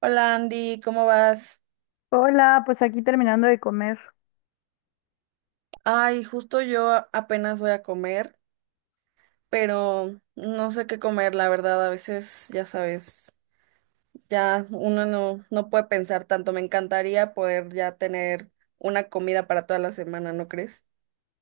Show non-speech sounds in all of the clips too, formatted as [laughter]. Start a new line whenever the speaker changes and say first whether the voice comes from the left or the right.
right: Hola Andy, ¿cómo vas?
left: Hola, pues aquí terminando de comer.
right: Ay, justo yo apenas voy a comer, pero no sé qué comer, la verdad, a veces, ya sabes, ya uno no puede pensar tanto. Me encantaría poder ya tener una comida para toda la semana, ¿no crees?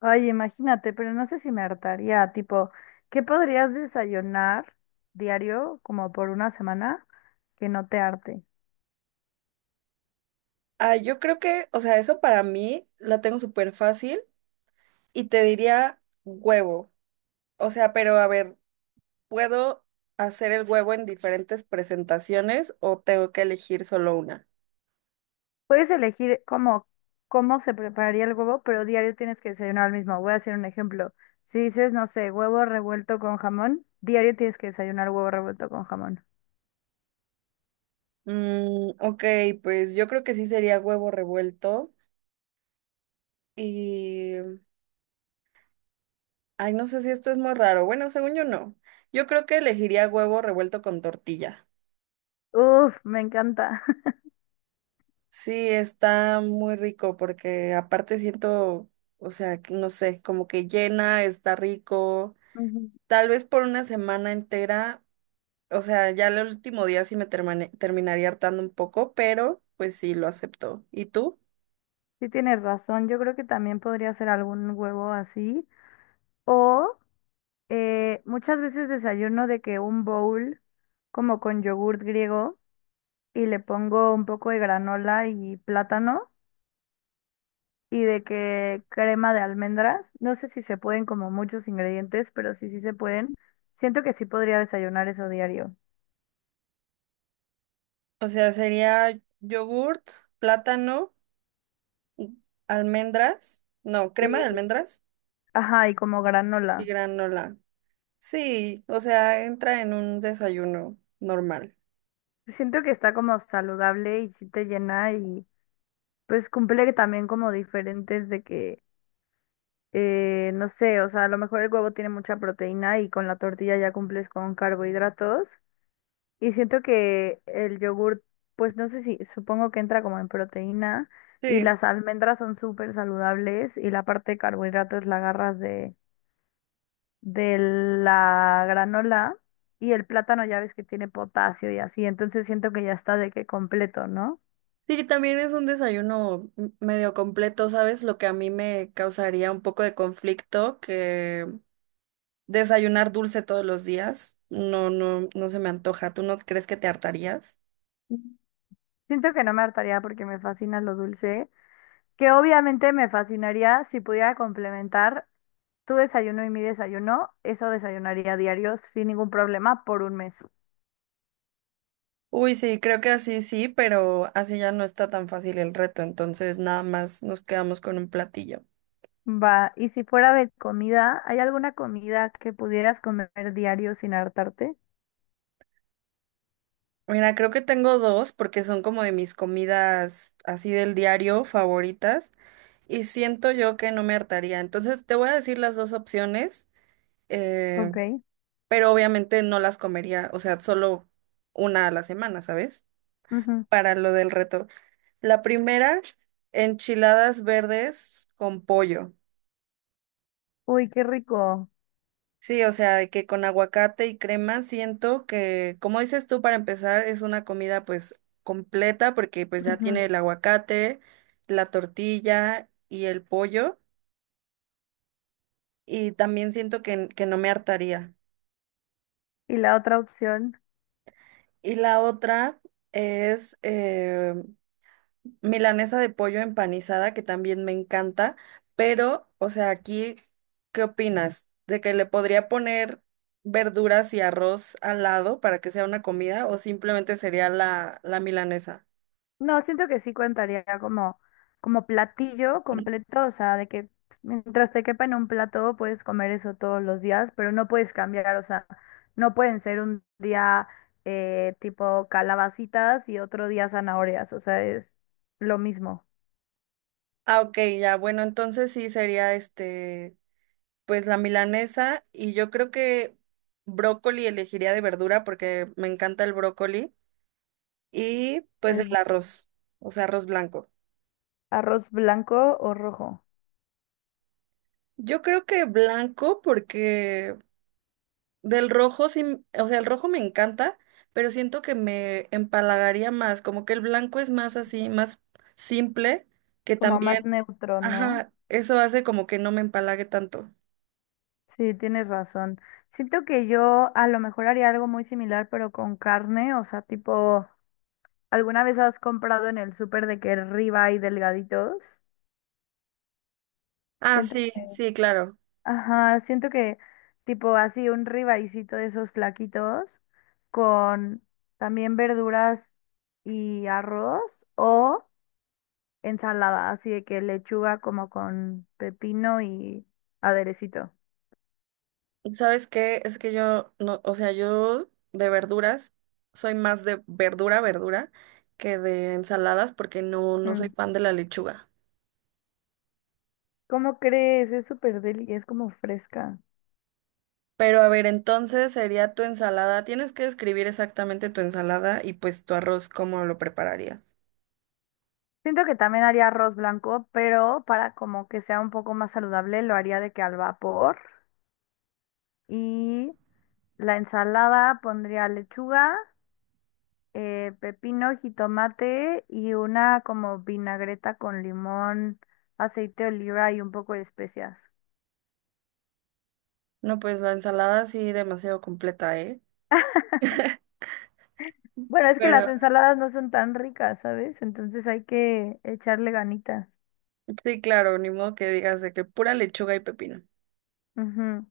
left: Ay, imagínate, pero no sé si me hartaría, tipo, ¿qué podrías desayunar diario como por una semana que no te harte?
right: Ay, yo creo que, o sea, eso para mí la tengo súper fácil y te diría huevo. O sea, pero a ver, ¿puedo hacer el huevo en diferentes presentaciones o tengo que elegir solo una?
left: Puedes elegir como cómo se prepararía el huevo, pero diario tienes que desayunar el mismo. Voy a hacer un ejemplo. Si dices, no sé, huevo revuelto con jamón, diario tienes que desayunar huevo revuelto con jamón.
right: Mm, ok, pues yo creo que sí sería huevo revuelto y... Ay, no sé si esto es muy raro. Bueno, según yo no. Yo creo que elegiría huevo revuelto con tortilla.
left: Uf, me encanta. [laughs]
right: Sí, está muy rico porque aparte siento, o sea, que no sé, como que llena, está rico.
left: Ujú.
right: Tal vez por una semana entera, o sea, ya el último día sí me terminaría hartando un poco, pero pues sí, lo acepto. ¿Y tú?
left: Sí tienes razón, yo creo que también podría ser algún huevo así o muchas veces desayuno de que un bowl como con yogurt griego y le pongo un poco de granola y plátano y de que crema de almendras. No sé si se pueden como muchos ingredientes, pero sí, sí se pueden. Siento que sí podría desayunar eso diario.
right: O sea, sería yogurt, plátano. Almendras, no, crema de
left: Y,
right: almendras
left: ajá, y como
right: y
left: granola.
right: granola. Sí, o sea, entra en un desayuno normal.
left: Siento que está como saludable y sí te llena y pues cumple también como diferentes de que no sé, o sea, a lo mejor el huevo tiene mucha proteína y con la tortilla ya cumples con carbohidratos. Y siento que el yogur, pues no sé si, supongo que entra como en proteína y
right: Sí.
left: las almendras son súper saludables y la parte de carbohidratos la agarras de la granola y el plátano ya ves que tiene potasio y así, entonces siento que ya está de que completo, ¿no?
right: Sí, también es un desayuno medio completo, ¿sabes? Lo que a mí me causaría un poco de conflicto, que desayunar dulce todos los días, no, no, no se me antoja. ¿Tú no crees que te hartarías?
left: Siento que no me hartaría porque me fascina lo dulce, que obviamente me fascinaría si pudiera complementar. Tu desayuno y mi desayuno, eso desayunaría diario sin ningún problema por un mes.
right: Uy, sí, creo que así sí, pero así ya no está tan fácil el reto, entonces nada más nos quedamos con un platillo.
left: Va, y si fuera de comida, ¿hay alguna comida que pudieras comer diario sin hartarte?
right: Mira, creo que tengo dos porque son como de mis comidas así del diario favoritas y siento yo que no me hartaría. Entonces te voy a decir las dos opciones, eh,
left: Ok.
right: pero obviamente no las comería, o sea, solo una a la semana, ¿sabes?
left: Ujú.
right: Para lo del reto. La primera, enchiladas verdes con pollo.
left: Uy, qué rico.
right: Sí, o sea, de que con aguacate y crema siento que, como dices tú, para empezar es una comida pues completa porque pues ya tiene
left: Ujú.
right: el aguacate, la tortilla y el pollo y también siento que no me hartaría.
left: Y la otra opción.
right: Y la otra es milanesa de pollo empanizada, que también me encanta, pero, o sea, aquí, ¿qué opinas? ¿De que le podría poner verduras y arroz al lado para que sea una comida o simplemente sería la milanesa?
left: No, siento que sí contaría como platillo completo, o sea, de que mientras te quepa en un plato puedes comer eso todos los días, pero no puedes cambiar, o sea, no pueden ser un día tipo calabacitas y otro día zanahorias, o sea, es lo mismo.
right: Ah, ok, ya, bueno, entonces sí sería este, pues la milanesa y yo creo que brócoli elegiría de verdura porque me encanta el brócoli y pues
left: Es
right: el
left: de
right: arroz, o sea, arroz blanco.
left: arroz blanco o rojo,
right: Yo creo que blanco porque del rojo sí, o sea, el rojo me encanta, pero siento que me empalagaría más, como que el blanco es más así, más simple, que
left: como más
right: también,
left: neutro, ¿no?
right: ajá, eso hace como que no me empalague tanto.
left: Sí, tienes razón. Siento que yo a lo mejor haría algo muy similar, pero con carne, o sea, tipo... ¿Alguna vez has comprado en el súper de que ribeye delgaditos?
right: Ah,
left: Siento
right: sí,
left: que,
right: sí, claro.
left: ajá, siento que tipo así un ribaycito de esos flaquitos con también verduras y arroz o ensalada, así de que lechuga como con pepino y aderecito.
right: ¿Sabes qué? Es que yo no, o sea, yo de verduras soy más de verdura, verdura que de ensaladas porque no soy
left: Mm,
right: fan de la lechuga.
left: ¿Cómo crees? Es súper deli, es como fresca.
right: Pero a ver, entonces sería tu ensalada. Tienes que describir exactamente tu ensalada y pues tu arroz, ¿cómo lo prepararías?
left: Siento que también haría arroz blanco, pero para como que sea un poco más saludable, lo haría de que al vapor. Y la ensalada pondría lechuga, pepino, jitomate y una como vinagreta con limón, aceite de oliva y un poco de especias.
right: No, pues la ensalada sí demasiado completa, ¿eh?
left: Bueno, es que las
right: Pero
left: ensaladas no son tan ricas, ¿sabes? Entonces hay que echarle ganitas.
right: sí, claro, ni modo que digas de que pura lechuga y pepino.
left: Ujú.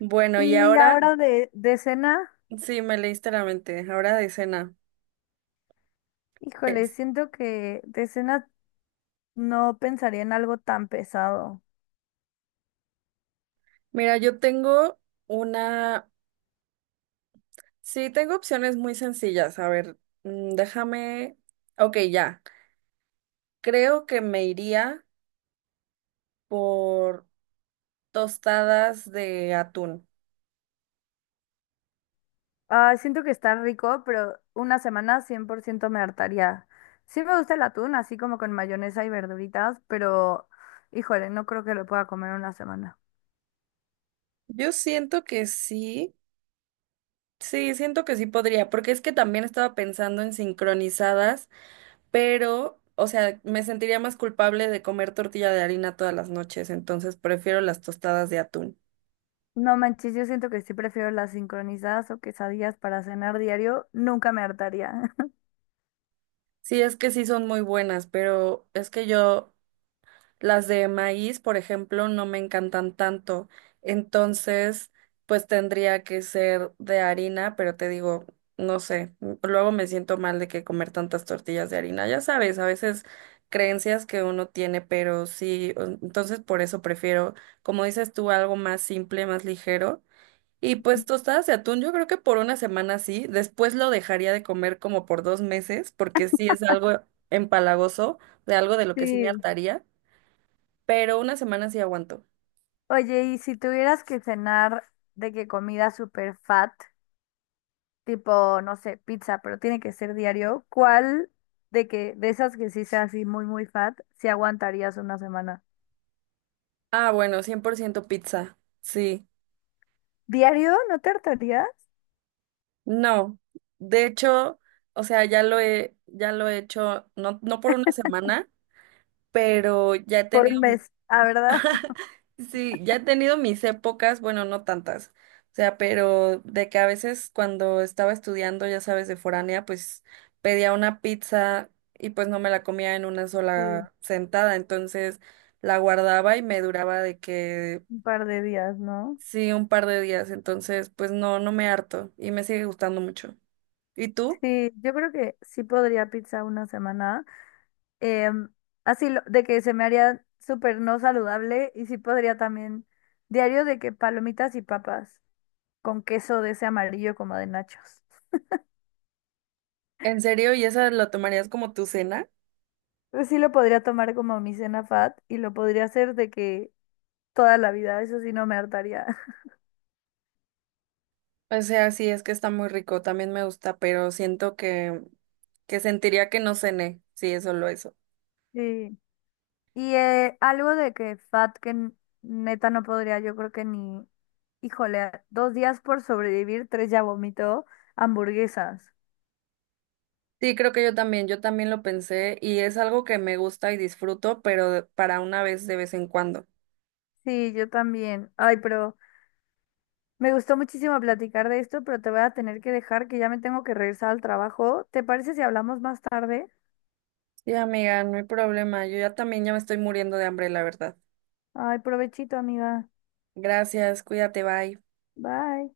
right: Bueno, y
left: Y
right: ahora
left: ahora de cena,
right: sí me leíste la mente. Ahora de cena.
left: híjole,
right: Es.
left: siento que de cena no pensaría en algo tan pesado.
right: Mira, yo tengo una. Sí, tengo opciones muy sencillas. A ver, mm, déjame. Ok, ya. Creo que me iría por tostadas de atún.
left: Ah, siento que está rico, pero una semana 100% me hartaría. Sí me gusta el atún, así como con mayonesa y verduritas, pero híjole, no creo que lo pueda comer una semana.
right: Yo siento que sí, sí, siento que sí podría, porque es que también estaba pensando en sincronizadas, pero, o sea, me sentiría más culpable de comer tortilla de harina todas las noches, entonces prefiero las tostadas de atún.
left: No manches, yo siento que sí prefiero las sincronizadas o quesadillas para cenar diario, nunca me hartaría. [laughs]
right: Sí, es que sí son muy buenas, pero es que yo las de maíz, por ejemplo, no me encantan tanto. Entonces, pues tendría que ser de harina, pero te digo, no sé, luego me siento mal de que comer tantas tortillas de harina. Ya sabes, a veces creencias que uno tiene, pero sí, entonces por eso prefiero, como dices tú, algo más simple, más ligero. Y pues tostadas de atún, yo creo que por una semana sí, después lo dejaría de comer como por 2 meses, porque sí es algo empalagoso, de algo de lo que sí me
left: Sí.
right: hartaría pero una semana sí aguanto.
left: Oye, y si tuvieras que cenar de que comida super fat, tipo, no sé, pizza, pero tiene que ser diario, ¿cuál de que de esas que sí sea así muy muy fat, si aguantarías una semana?
right: Ah, bueno, 100% pizza. Sí.
left: ¿Diario? ¿No te hartarías?
right: No. De hecho, o sea, ya lo he hecho, no, no por una semana, pero ya he
left: ¿Por
right: tenido,
left: un mes, ah verdad? [laughs]
right: [laughs] sí, ya he tenido mis épocas, bueno, no tantas. O sea, pero de que a veces cuando estaba estudiando, ya sabes, de foránea, pues pedía una pizza y pues no me la comía en una
left: Sí,
right: sola sentada. Entonces la guardaba y me duraba de que
left: un par de días, ¿no?
right: sí, un par de días, entonces pues no, no me harto y me sigue gustando mucho. ¿Y tú?
left: Sí, yo creo que sí podría pizza una semana. Em, así de que se me haría súper no saludable y sí podría también diario de que palomitas y papas con queso de ese amarillo como de nachos.
right: ¿En serio? ¿Y esa lo tomarías como tu cena?
left: Pues sí lo podría tomar como mi cena fat y lo podría hacer de que toda la vida, eso sí no me hartaría. [laughs]
right: O sea, sí, es que está muy rico, también me gusta, pero siento que sentiría que no cené, sí, es solo eso.
left: Sí. Y algo de que fat que neta no podría, yo creo que ni. Híjole, 2 días por sobrevivir, tres ya vomitó. Hamburguesas.
right: Sí, creo que yo también lo pensé y es algo que me gusta y disfruto, pero para una vez de vez en cuando.
left: Sí, yo también. Ay, pero me gustó muchísimo platicar de esto, pero te voy a tener que dejar que ya me tengo que regresar al trabajo. ¿Te parece si hablamos más tarde?
right: Sí, amiga, no hay problema, yo ya también ya me estoy muriendo de hambre, la verdad.
left: Ay, provechito, amiga.
right: Gracias, cuídate, bye.
left: Bye.